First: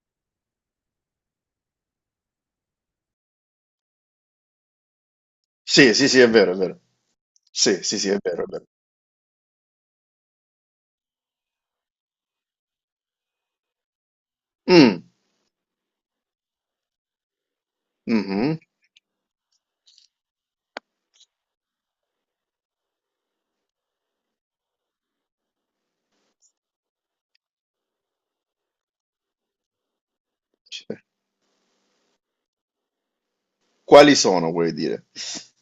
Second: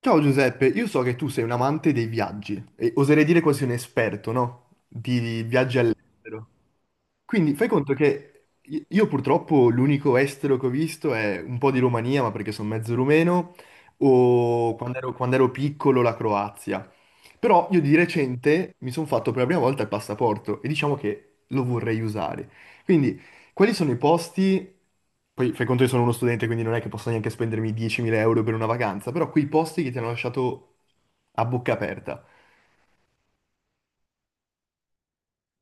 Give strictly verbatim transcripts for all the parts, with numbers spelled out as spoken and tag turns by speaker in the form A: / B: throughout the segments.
A: Ciao Giuseppe, io so che tu sei un amante dei viaggi e oserei dire quasi un esperto, no? Di viaggi
B: Sì, sì, sì, è
A: all'estero.
B: vero, è vero.
A: Quindi fai
B: Sì,
A: conto
B: sì, sì, è vero,
A: che
B: è vero.
A: i- io purtroppo l'unico estero che ho visto è un po' di Romania, ma perché sono mezzo rumeno, o quando
B: Mm,
A: ero, quando ero piccolo la Croazia. Però io di
B: mhm.
A: recente mi sono fatto per la prima volta il passaporto e diciamo che lo vorrei usare. Quindi quelli sono i posti, poi fai conto che sono uno studente, quindi non è che posso neanche spendermi diecimila euro per una vacanza, però quei posti che ti hanno lasciato a bocca aperta.
B: Quali sono, vuoi dire?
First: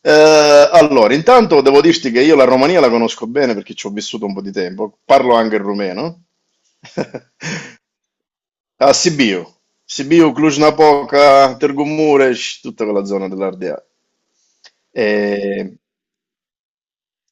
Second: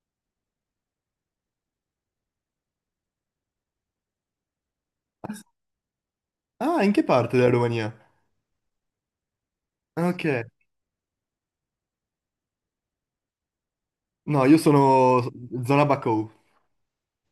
B: Eh, allora, intanto devo dirti che io la Romania la conosco bene perché ci ho vissuto un po' di tempo. Parlo anche il rumeno.
A: Ah, in che parte della Romania?
B: A Sibiu,
A: Ah,
B: Sibiu,
A: ok.
B: Cluj-Napoca, Târgu Mureș, tutta quella zona dell'Ardea.
A: No, io sono
B: E...
A: zona Bacău.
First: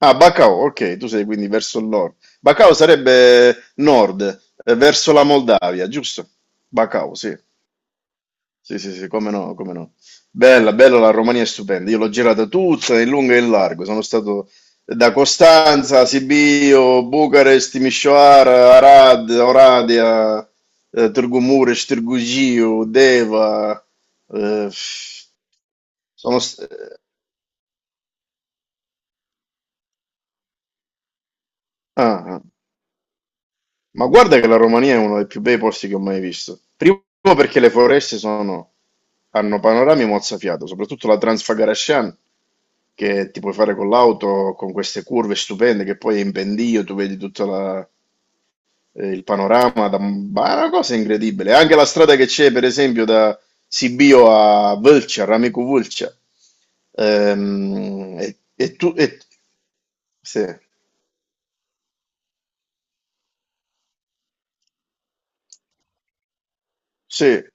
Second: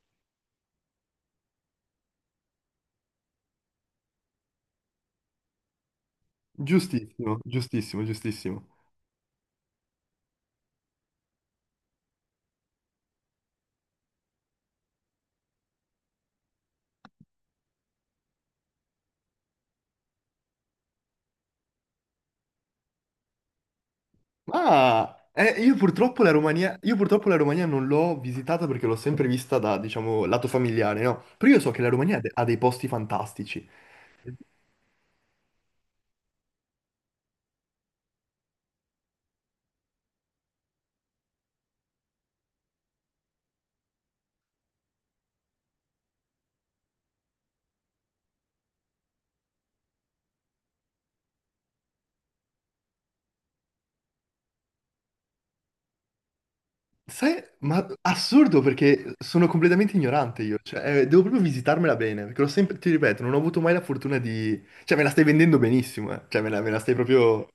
B: Ah, Bacău, ok, tu sei quindi verso il nord. Bacău sarebbe nord, eh, verso la Moldavia, giusto? Bacău, sì.
A: Giustissimo, giustissimo, giustissimo.
B: Sì, sì, sì, come no, come no. Bella, bella, la Romania è stupenda. Io l'ho girata tutta in lungo e in largo. Sono stato da Costanza, Sibiu, Bucarest, Timișoara, Arad, Oradea, eh, Târgu Mureș, Târgu Jiu, Deva. eh,
A: Ma eh, io purtroppo la
B: sono,
A: Romania, io
B: st-
A: purtroppo la Romania non l'ho visitata perché l'ho sempre vista da, diciamo, lato familiare, no? Però io so che la Romania ha
B: ah,
A: de-
B: ah.
A: ha dei posti fantastici.
B: Ma guarda che la Romania è uno dei più bei posti che ho mai visto. Primo perché le foreste sono, hanno panorami mozzafiato, soprattutto la Transfagaracian, che ti puoi fare con l'auto, con queste curve stupende, che poi è in pendio tu vedi tutto la- eh, il panorama, da, ma è una cosa incredibile. Anche la strada che c'è, per esempio, da Sibio a Vâlcea, Ramicu Vâlcea.
A: Sai, ma
B: Ehm, e,
A: assurdo
B: e tu...
A: perché
B: e-
A: sono completamente ignorante
B: sì,
A: io, cioè eh, devo proprio visitarmela bene, perché l'ho sempre, ti ripeto, non ho avuto mai la fortuna di. Cioè me la stai vendendo benissimo, eh. Cioè me la, me la stai
B: sì.
A: proprio.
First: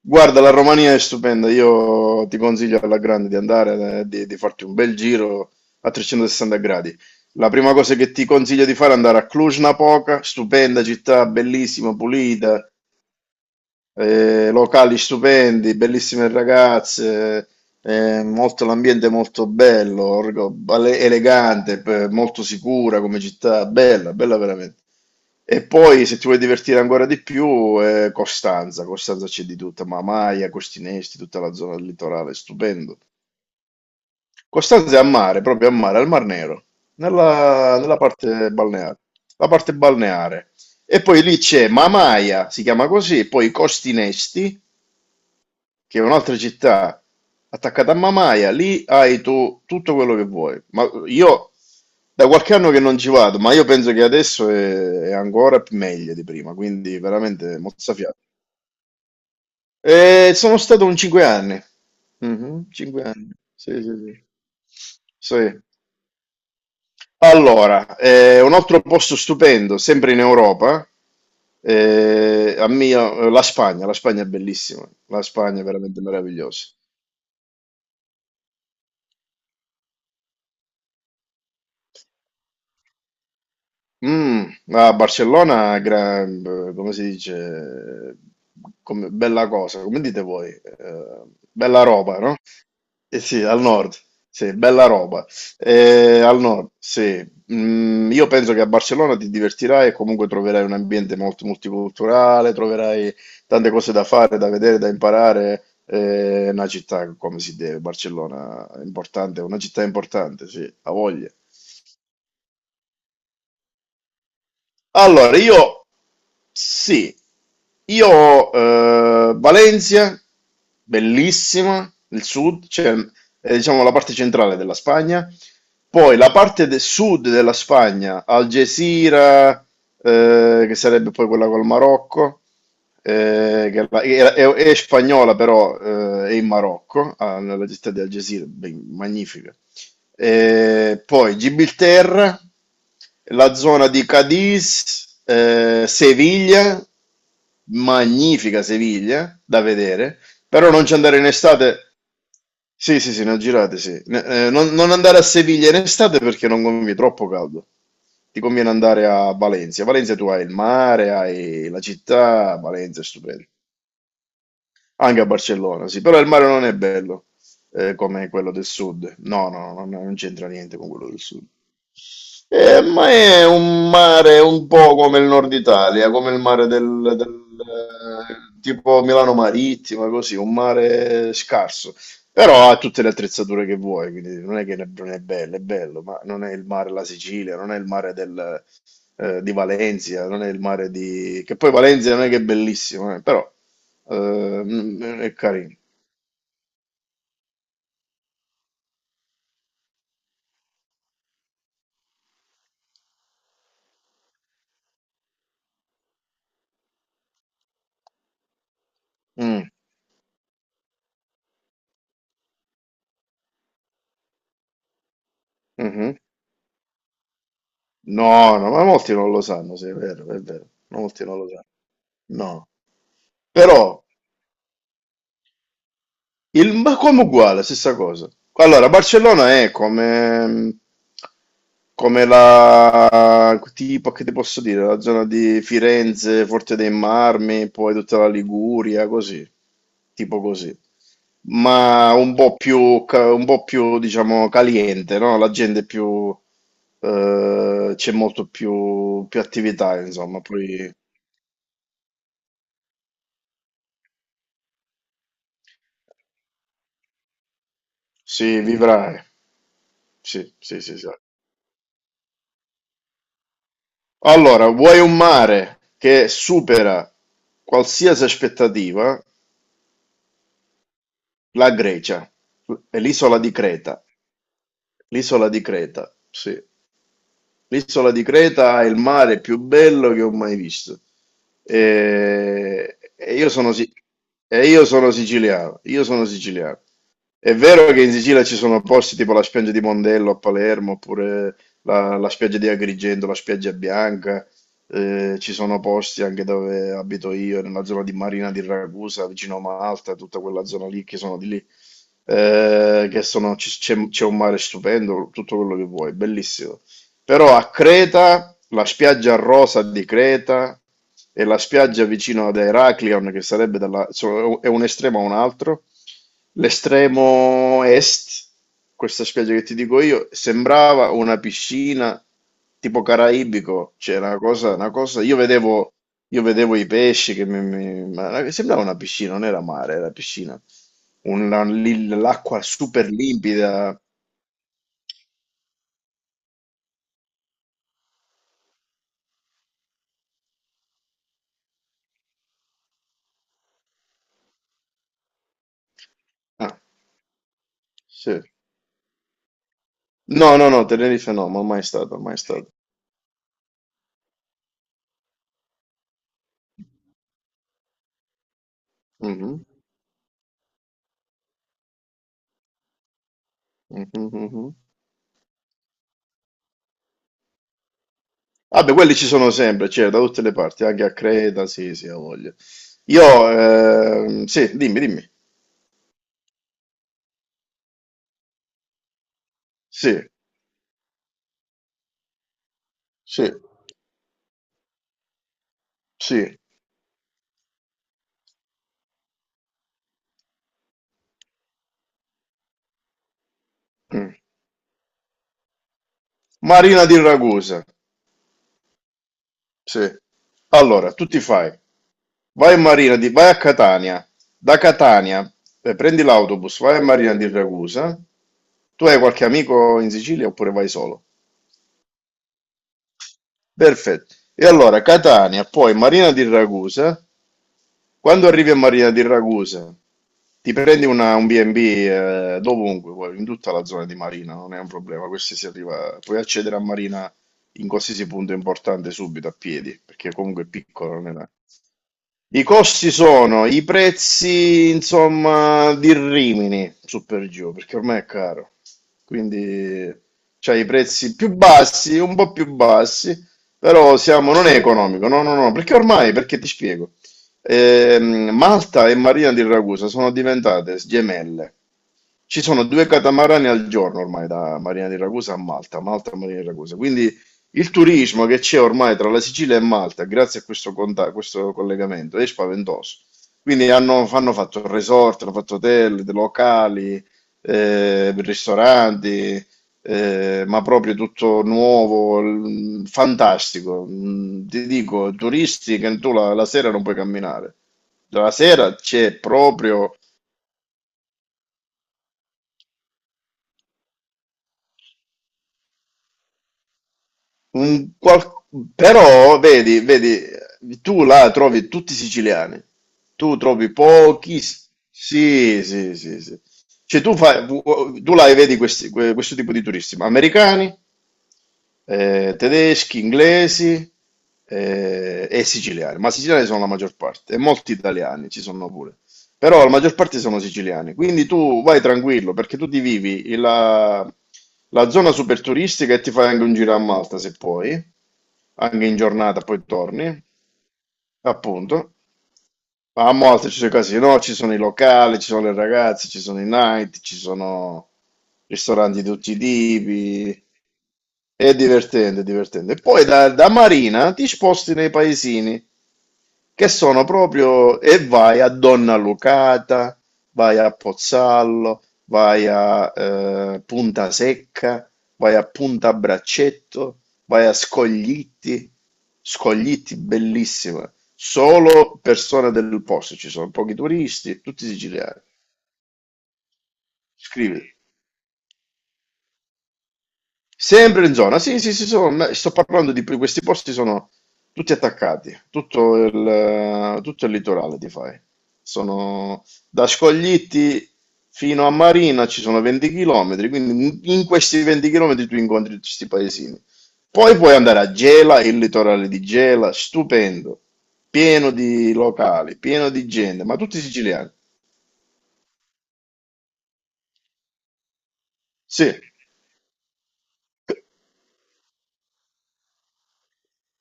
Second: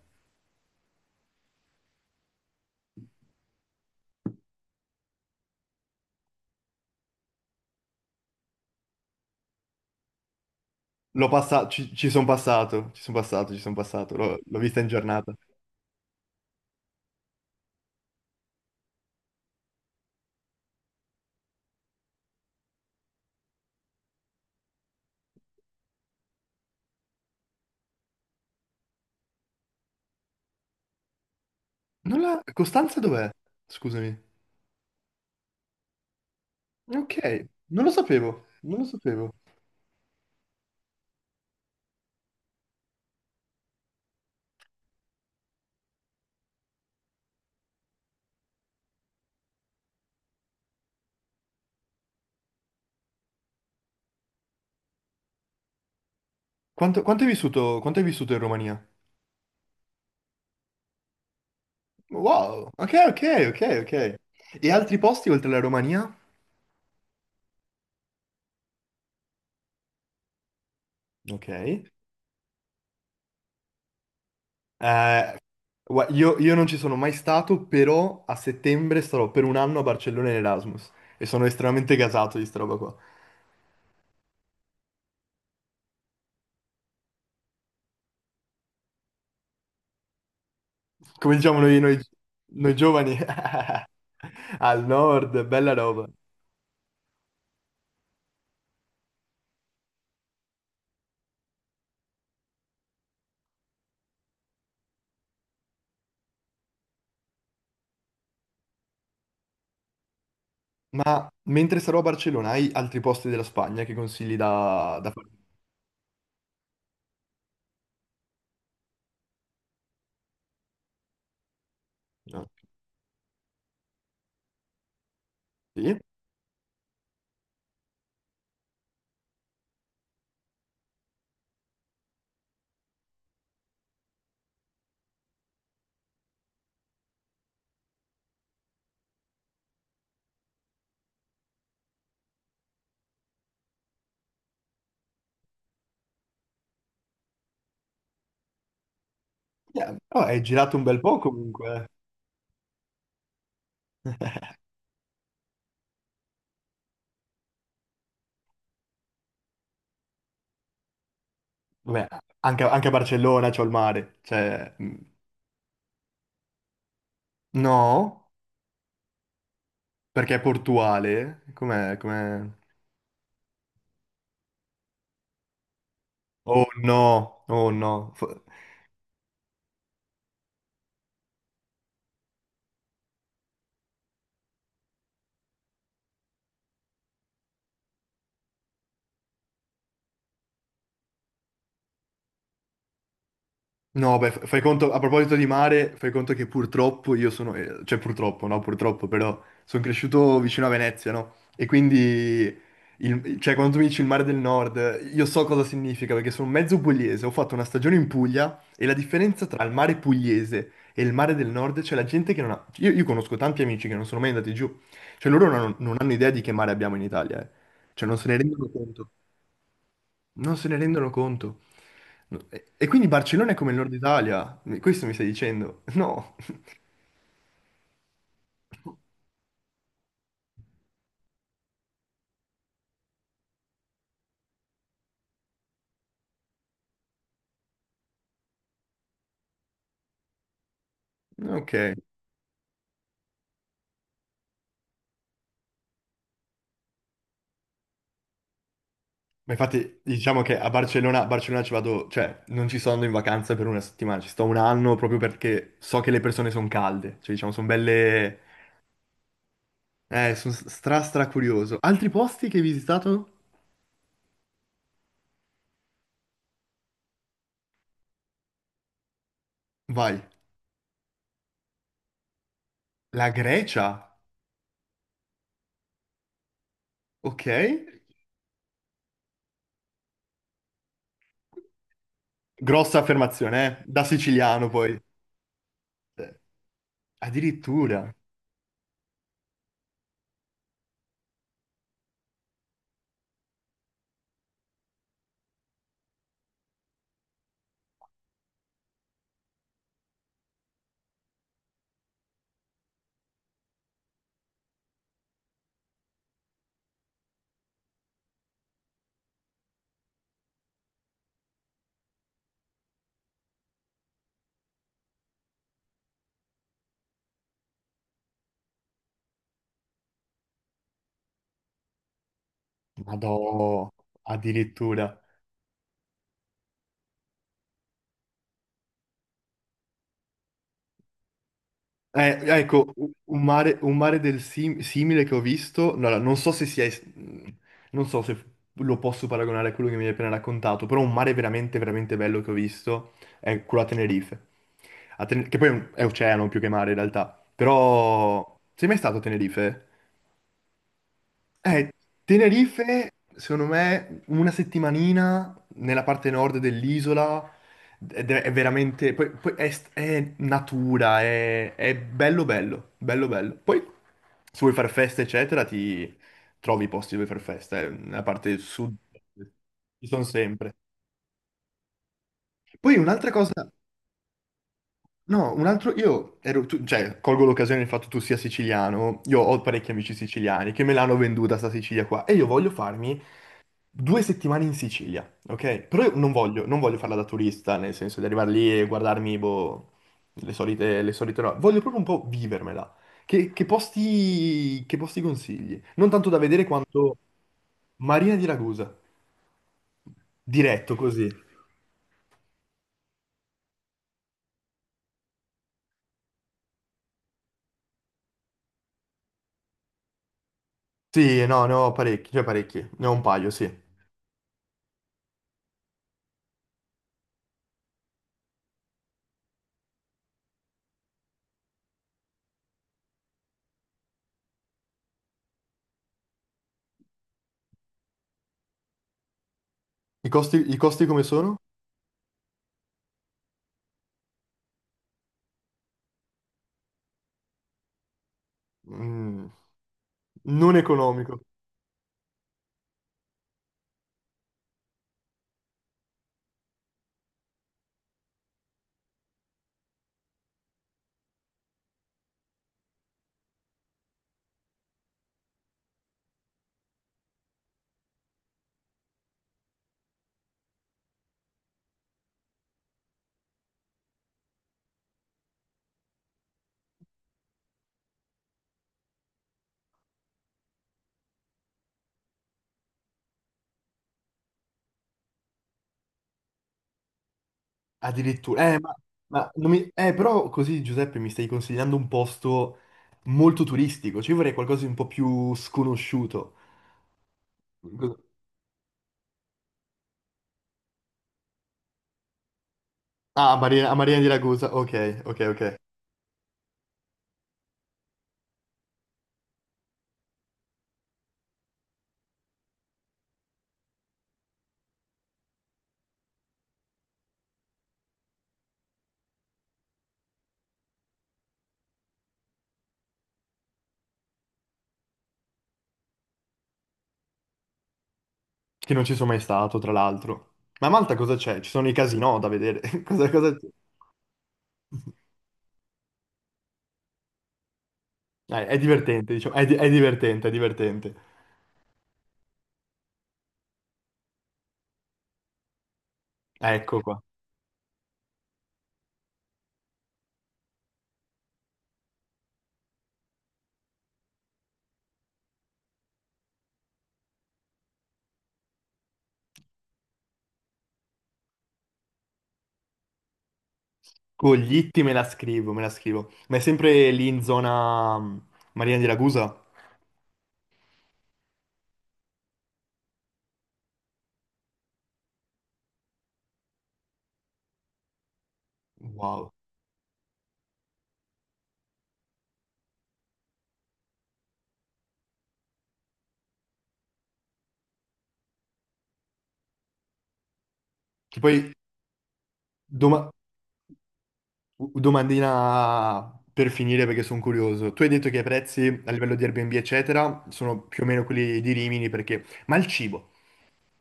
B: Guarda, la Romania è stupenda, io ti consiglio alla grande di andare, eh, di, di farti un bel giro a trecentosessanta gradi. La prima cosa che ti consiglio di fare è andare a Cluj-Napoca, stupenda città,
A: L'ho passato, ci,
B: bellissima,
A: ci sono
B: pulita,
A: passato, ci sono passato, ci sono passato, l'ho
B: eh,
A: l'ho vista in
B: locali
A: giornata.
B: stupendi, bellissime ragazze, eh, molto- l'ambiente è molto bello, orgo- ele- elegante, p- molto sicura come città, bella, bella veramente. E poi, se ti vuoi divertire ancora di più, eh, Costanza. Costanza c'è di tutta, Mamaia, Costinesti, tutta la zona del
A: Non
B: litorale,
A: la...
B: stupendo.
A: Costanza dov'è? Scusami.
B: Costanza è a mare, proprio a mare, al Mar Nero,
A: Ok,
B: nella,
A: non lo
B: nella
A: sapevo,
B: parte
A: non lo
B: balneare.
A: sapevo.
B: La parte balneare. E poi lì c'è Mamaia, si chiama così, poi Costinesti, che è un'altra città attaccata a Mamaia, lì hai tu tutto quello che vuoi. Ma io da qualche anno che non ci vado, ma io penso che adesso è, è ancora più meglio di prima, quindi
A: Quanto, quanto hai
B: veramente
A: vissuto, quanto hai
B: mozzafiato.
A: vissuto in Romania?
B: E sono stato un cinque anni. Mhm,
A: Wow, ok,
B: cinque
A: ok,
B: anni.
A: ok,
B: Sì, sì,
A: ok. E altri
B: sì.
A: posti oltre
B: Sì.
A: la Romania?
B: Allora, eh, un altro posto stupendo, sempre in Europa,
A: Ok.
B: eh, a mia- la Spagna, la Spagna è bellissima, la
A: Eh,
B: Spagna è veramente
A: gua- io, io non
B: meravigliosa.
A: ci sono mai stato, però a settembre starò per un anno a Barcellona in Erasmus e sono estremamente gasato di sta roba qua.
B: Mm, a Barcellona, gra- come si dice, come- bella cosa, come dite voi? Eh,
A: Come diciamo noi,
B: bella
A: noi-
B: roba, no?
A: noi giovani
B: Eh sì, al nord, sì,
A: al
B: bella roba.
A: nord, bella roba.
B: Eh, al nord, sì. Mm, io penso che a Barcellona ti divertirai e comunque troverai un ambiente molto multiculturale, troverai tante cose da fare, da vedere, da imparare. Eh, È una città come si deve, Barcellona è importante, è una città importante, sì, ha
A: Ma
B: voglia.
A: mentre sarò a Barcellona, hai altri posti della Spagna che consigli da, da fare?
B: Allora, io, sì, io, eh, Valencia, bellissima, il
A: No.
B: sud, cioè, eh, diciamo la parte centrale della Spagna,
A: Sì?
B: poi la parte del sud della Spagna, Algeciras, eh, che sarebbe poi quella col Marocco, eh, che la- è, è- è spagnola, però eh, è in Marocco. Ah, nella città di Algeciras, ben- magnifica. Eh, poi Gibilterra, la zona di Cadiz, eh, Seviglia, magnifica Seviglia da
A: Yeah.
B: vedere,
A: Oh, hai
B: però
A: girato un
B: non ci
A: bel
B: andare
A: po'
B: in
A: comunque,
B: estate.
A: eh.
B: Sì, sì, sì, ne ho girate, sì. Ne- eh, non, non andare a Seviglia in estate perché non conviene, troppo caldo. Ti conviene andare a Valencia. A Valencia tu hai il mare, hai la
A: Vabbè,
B: città,
A: anche, anche a
B: Valencia è stupendo.
A: Barcellona c'ho il mare. Cioè, mm,
B: Anche a Barcellona, sì, però il mare non è bello eh,
A: no,
B: come quello del sud. No, no, no, no, non
A: perché è
B: c'entra niente con quello del
A: portuale.
B: sud.
A: Com'è? Com'è?
B: Eh, ma è un mare un po' come il nord Italia, come il
A: Oh
B: mare del, del,
A: no, oh no. F-
B: eh, tipo Milano Marittima, così, un mare scarso. Però ha tutte le attrezzature che vuoi, quindi non è che ne- non è bello, è bello, ma non è il mare della Sicilia, non è il mare del, eh, di Valencia, non è il mare di... che poi Valencia non è che è bellissimo, eh, però
A: No, beh, f- fai
B: eh,
A: conto, a
B: mm, è
A: proposito di
B: carino.
A: mare, fai conto che purtroppo io sono, eh, cioè purtroppo, no, purtroppo, però sono cresciuto vicino a Venezia, no? E quindi, il- cioè quando tu mi dici il mare del nord, io so cosa significa, perché sono mezzo pugliese, ho fatto una stagione in Puglia e la differenza tra
B: Mm,
A: il mare pugliese e il mare del nord, c'è la gente che non ha. Io, io conosco tanti amici che non sono mai andati giù, cioè loro non, hanno non hanno
B: mhm.
A: idea di che mare abbiamo in Italia, eh. Cioè non se ne
B: No,
A: rendono
B: no, ma
A: conto,
B: molti non lo sanno, sì, è vero, è
A: non se
B: vero,
A: ne rendono
B: molti non lo
A: conto.
B: sanno.
A: No, E
B: No.
A: e quindi Barcellona è come il nord
B: Però
A: Italia. Mi- questo mi stai dicendo?
B: Il, ma come uguale, stessa cosa. Allora, Barcellona è come, come la, tipo, che ti posso dire, la zona di Firenze, Forte dei Marmi, poi tutta la Liguria, così, tipo così.
A: No, ok.
B: Ma un po' più, ca- un po' più, diciamo, caliente, no? La gente è più, eh, c'è molto più, più
A: Ma infatti
B: attività, insomma,
A: diciamo che a
B: poi
A: Barcellona, a Barcellona ci vado, cioè non ci sto andando in vacanza per una settimana, ci sto un anno proprio perché so che le persone sono calde, cioè diciamo sono belle,
B: sì, vivrai,
A: eh, sono
B: sì, sì, sì,
A: stra
B: sì.
A: stra curioso. Altri posti che hai visitato?
B: Allora, vuoi un mare che supera qualsiasi aspettativa?
A: Vai.
B: La Grecia, e
A: La
B: l'isola di
A: Grecia,
B: Creta, l'isola di Creta, sì.
A: ok?
B: L'isola di Creta è il mare più bello che ho mai visto.
A: Grossa
B: E, e io sono,
A: affermazione, eh?
B: si-
A: Da
B: e
A: siciliano
B: io
A: poi.
B: sono siciliano, io sono
A: Eh,
B: siciliano. È vero che in
A: Addirittura,
B: Sicilia ci sono posti tipo la spiaggia di Mondello a Palermo, oppure la, la spiaggia di Agrigento, la spiaggia bianca, eh, ci sono posti anche dove abito io, nella zona di Marina di Ragusa, vicino a Malta, tutta quella zona lì che sono di lì, eh, che sono, ci- c'è c'è un mare stupendo, tutto quello che vuoi, bellissimo. Però a Creta, la spiaggia rosa di Creta e la spiaggia vicino ad Heraklion, che sarebbe dalla, so- è un estremo a un altro. L'estremo est, questa spiaggia che ti dico io, sembrava una piscina tipo
A: madò,
B: caraibico, cioè una cosa, una
A: addirittura.
B: cosa, io vedevo, io vedevo i pesci che mi, mi- ma sembrava una piscina, non era mare, era piscina. Una- lì
A: Eh,
B: l'acqua
A: ecco,
B: super
A: u- un
B: limpida.
A: mare, un mare del sim- simile che ho visto, no, no, non so se sia, es- mhmm, non so se lo posso paragonare a quello che mi hai appena raccontato, però un mare veramente, veramente bello che ho visto è quello a Tenerife, A Ten- che poi è, un- è oceano più che
B: Ah,
A: mare in realtà,
B: sì.
A: però sei mai stato a Tenerife?
B: No, no, no, Tenerife no, ma mai
A: Eh,
B: stato, mai stato.
A: Tenerife, secondo me, una settimanina nella parte nord dell'isola ed è, è veramente. Poi, poi
B: Mhm,
A: è, st- è natura, è, è bello bello, bello bello. Poi
B: mhm,
A: se vuoi
B: mhm.
A: fare festa, eccetera, ti trovi i posti dove fare festa, eh, nella parte
B: Vabbè,
A: sud
B: quelli ci sono sempre,
A: ci
B: cioè, da
A: sono
B: tutte le
A: sempre.
B: parti, anche a Creta, sì, sì, ha voglia.
A: Poi un'altra
B: Io,
A: cosa.
B: ehm, sì, dimmi, dimmi.
A: No, un altro. Io ero. Tu- cioè, colgo l'occasione del fatto che tu sia siciliano, io ho parecchi amici
B: Sì,
A: siciliani che me l'hanno venduta sta Sicilia qua e io voglio farmi
B: sì,
A: due settimane in Sicilia, ok? Però io non
B: sì.
A: voglio, non voglio farla da turista, nel senso di arrivare lì e guardarmi, boh, le solite, le solite robe. Voglio proprio un po' vivermela. Che, che
B: mm.
A: posti, che posti consigli? Non tanto da vedere
B: Marina
A: quanto
B: di Ragusa.
A: Marina di Ragusa,
B: Sì.
A: diretto
B: Allora, tu
A: così.
B: ti fai. Vai a Marina di, vai a Catania. Da Catania, eh, prendi l'autobus, vai a Marina di Ragusa. Tu hai qualche amico in Sicilia oppure vai solo?
A: Sì, no, ne ho parecchi, cioè parecchi, ne ho un paio, sì.
B: Perfetto. E allora, Catania, poi Marina di Ragusa. Quando arrivi a Marina di Ragusa, ti prendi una- un bi e bi, eh, dovunque, vuoi, in tutta la zona di Marina, non è un problema, questi si arriva, puoi accedere a Marina in qualsiasi punto importante subito a piedi,
A: I
B: perché
A: costi,
B: comunque è
A: i costi
B: piccolo,
A: come
B: non è.
A: sono?
B: I costi sono i prezzi, insomma, di Rimini, su per giù, perché ormai è caro.
A: Mm,
B: Quindi
A: non
B: c'hai i
A: economico.
B: prezzi più bassi, un po' più bassi, però siamo, non è economico, no, no, no, perché ormai, perché ti spiego, ehm, Malta e Marina di Ragusa sono diventate gemelle. Ci sono due catamarani al giorno ormai da Marina di Ragusa a Malta, Malta a Marina di Ragusa. Quindi il turismo che c'è ormai tra la Sicilia e Malta, grazie a questo, conta- questo collegamento, è spaventoso. Quindi hanno, hanno fatto resort, hanno fatto hotel, locali, eh, ristoranti, eh, ma proprio tutto nuovo, l- fantastico. Mm, Ti dico, turisti che tu la la sera non puoi camminare. La
A: Addirittura, eh, ma,
B: sera c'è
A: ma non mi- eh,
B: proprio.
A: però così Giuseppe mi stai consigliando un posto molto turistico, cioè io vorrei qualcosa di un po' più sconosciuto.
B: Un
A: Cos-
B: qual- Però vedi, vedi, tu là trovi tutti siciliani,
A: Ah, a
B: tu
A: Marina,
B: trovi
A: a Marina di
B: pochi,
A: Ragusa, ok, ok, ok.
B: sì, sì, sì, sì. Cioè tu, fai, tu là vedi questi- que- questo tipo di turisti, ma americani, eh, tedeschi, inglesi, eh, e siciliani, ma siciliani sono la maggior parte, e molti italiani ci sono pure, però la maggior parte sono siciliani, quindi tu vai tranquillo perché tu ti vivi la, la zona super turistica e ti fai anche un giro a Malta se puoi
A: Che non
B: anche
A: ci
B: in
A: sono mai
B: giornata,
A: stato,
B: poi
A: tra
B: torni,
A: l'altro. Ma a Malta cosa c'è? Ci sono i
B: appunto.
A: casinò da vedere.
B: Ma
A: Cosa,
B: a
A: cosa c'è?
B: Malta ci sono i casinò, ci sono i locali, ci sono le ragazze, ci sono i night, ci sono
A: Eh, è
B: ristoranti di
A: divertente,
B: tutti
A: diciamo,
B: i
A: è, di- è divertente, è
B: tipi.
A: divertente.
B: È divertente, è divertente. Poi da, da Marina ti sposti nei paesini che
A: Ecco qua.
B: sono proprio e vai a Donna Lucata, vai a Pozzallo, vai a eh, Punta Secca, vai a Punta Braccetto, vai a Scoglitti, Scoglitti bellissima, solo persone del posto, ci sono pochi turisti, tutti
A: Coglitti me la
B: siciliani.
A: scrivo, me la scrivo. Ma è sempre lì in
B: Scrivi.
A: zona mm, Marina di Ragusa?
B: Sempre in zona, sì, sì, sì, sono- ma sto parlando di questi posti sono tutti attaccati, tutto il, tutto il litorale ti fai.
A: Wow.
B: Sono da Scoglitti fino a Marina ci sono venti chilometri, quindi in in questi venti chilometri tu incontri tutti questi paesini. Poi puoi andare a Gela, il litorale di Gela, stupendo,
A: Che poi
B: pieno di locali, pieno di
A: domani.
B: gente, ma tutti siciliani.
A: Domandina per finire perché sono curioso. Tu hai detto che i prezzi a
B: Sì.
A: livello di Airbnb, eccetera, sono più o meno quelli di Rimini perché. Ma il cibo,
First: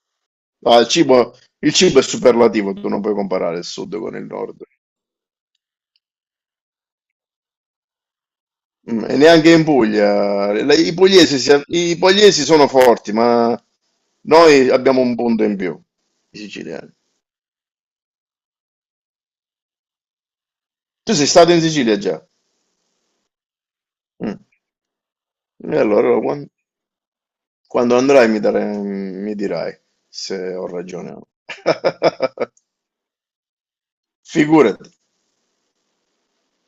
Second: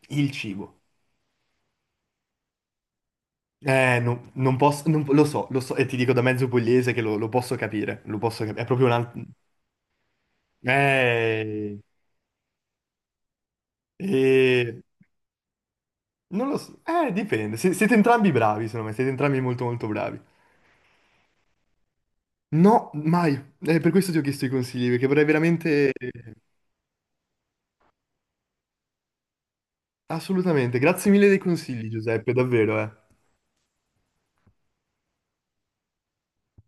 A: il cibo.
B: Ah, il cibo, il cibo è superlativo, tu non puoi comparare il sud
A: Eh,
B: con il
A: no- non
B: nord.
A: posso, non- lo so, lo so, e ti dico da mezzo pugliese che lo, lo posso capire, lo posso capire. È proprio un
B: Mm,
A: altro.
B: E neanche in Puglia. La- I pugliesi, si-
A: Eh,
B: I pugliesi sono forti, ma noi
A: eh,
B: abbiamo un punto in più, i
A: non lo so,
B: siciliani.
A: eh, dipende. Se- siete entrambi bravi, secondo me, siete entrambi molto molto bravi.
B: Tu sei stato in Sicilia già?
A: No, mai. Eh, per questo ti ho
B: Mm.
A: chiesto i consigli, perché vorrei
B: E
A: veramente.
B: allora quan- quando, andrai mi, dare- mi dirai se ho
A: Assolutamente. Grazie
B: ragione o
A: mille
B: no.
A: dei consigli, Giuseppe, davvero, eh.
B: Figurati.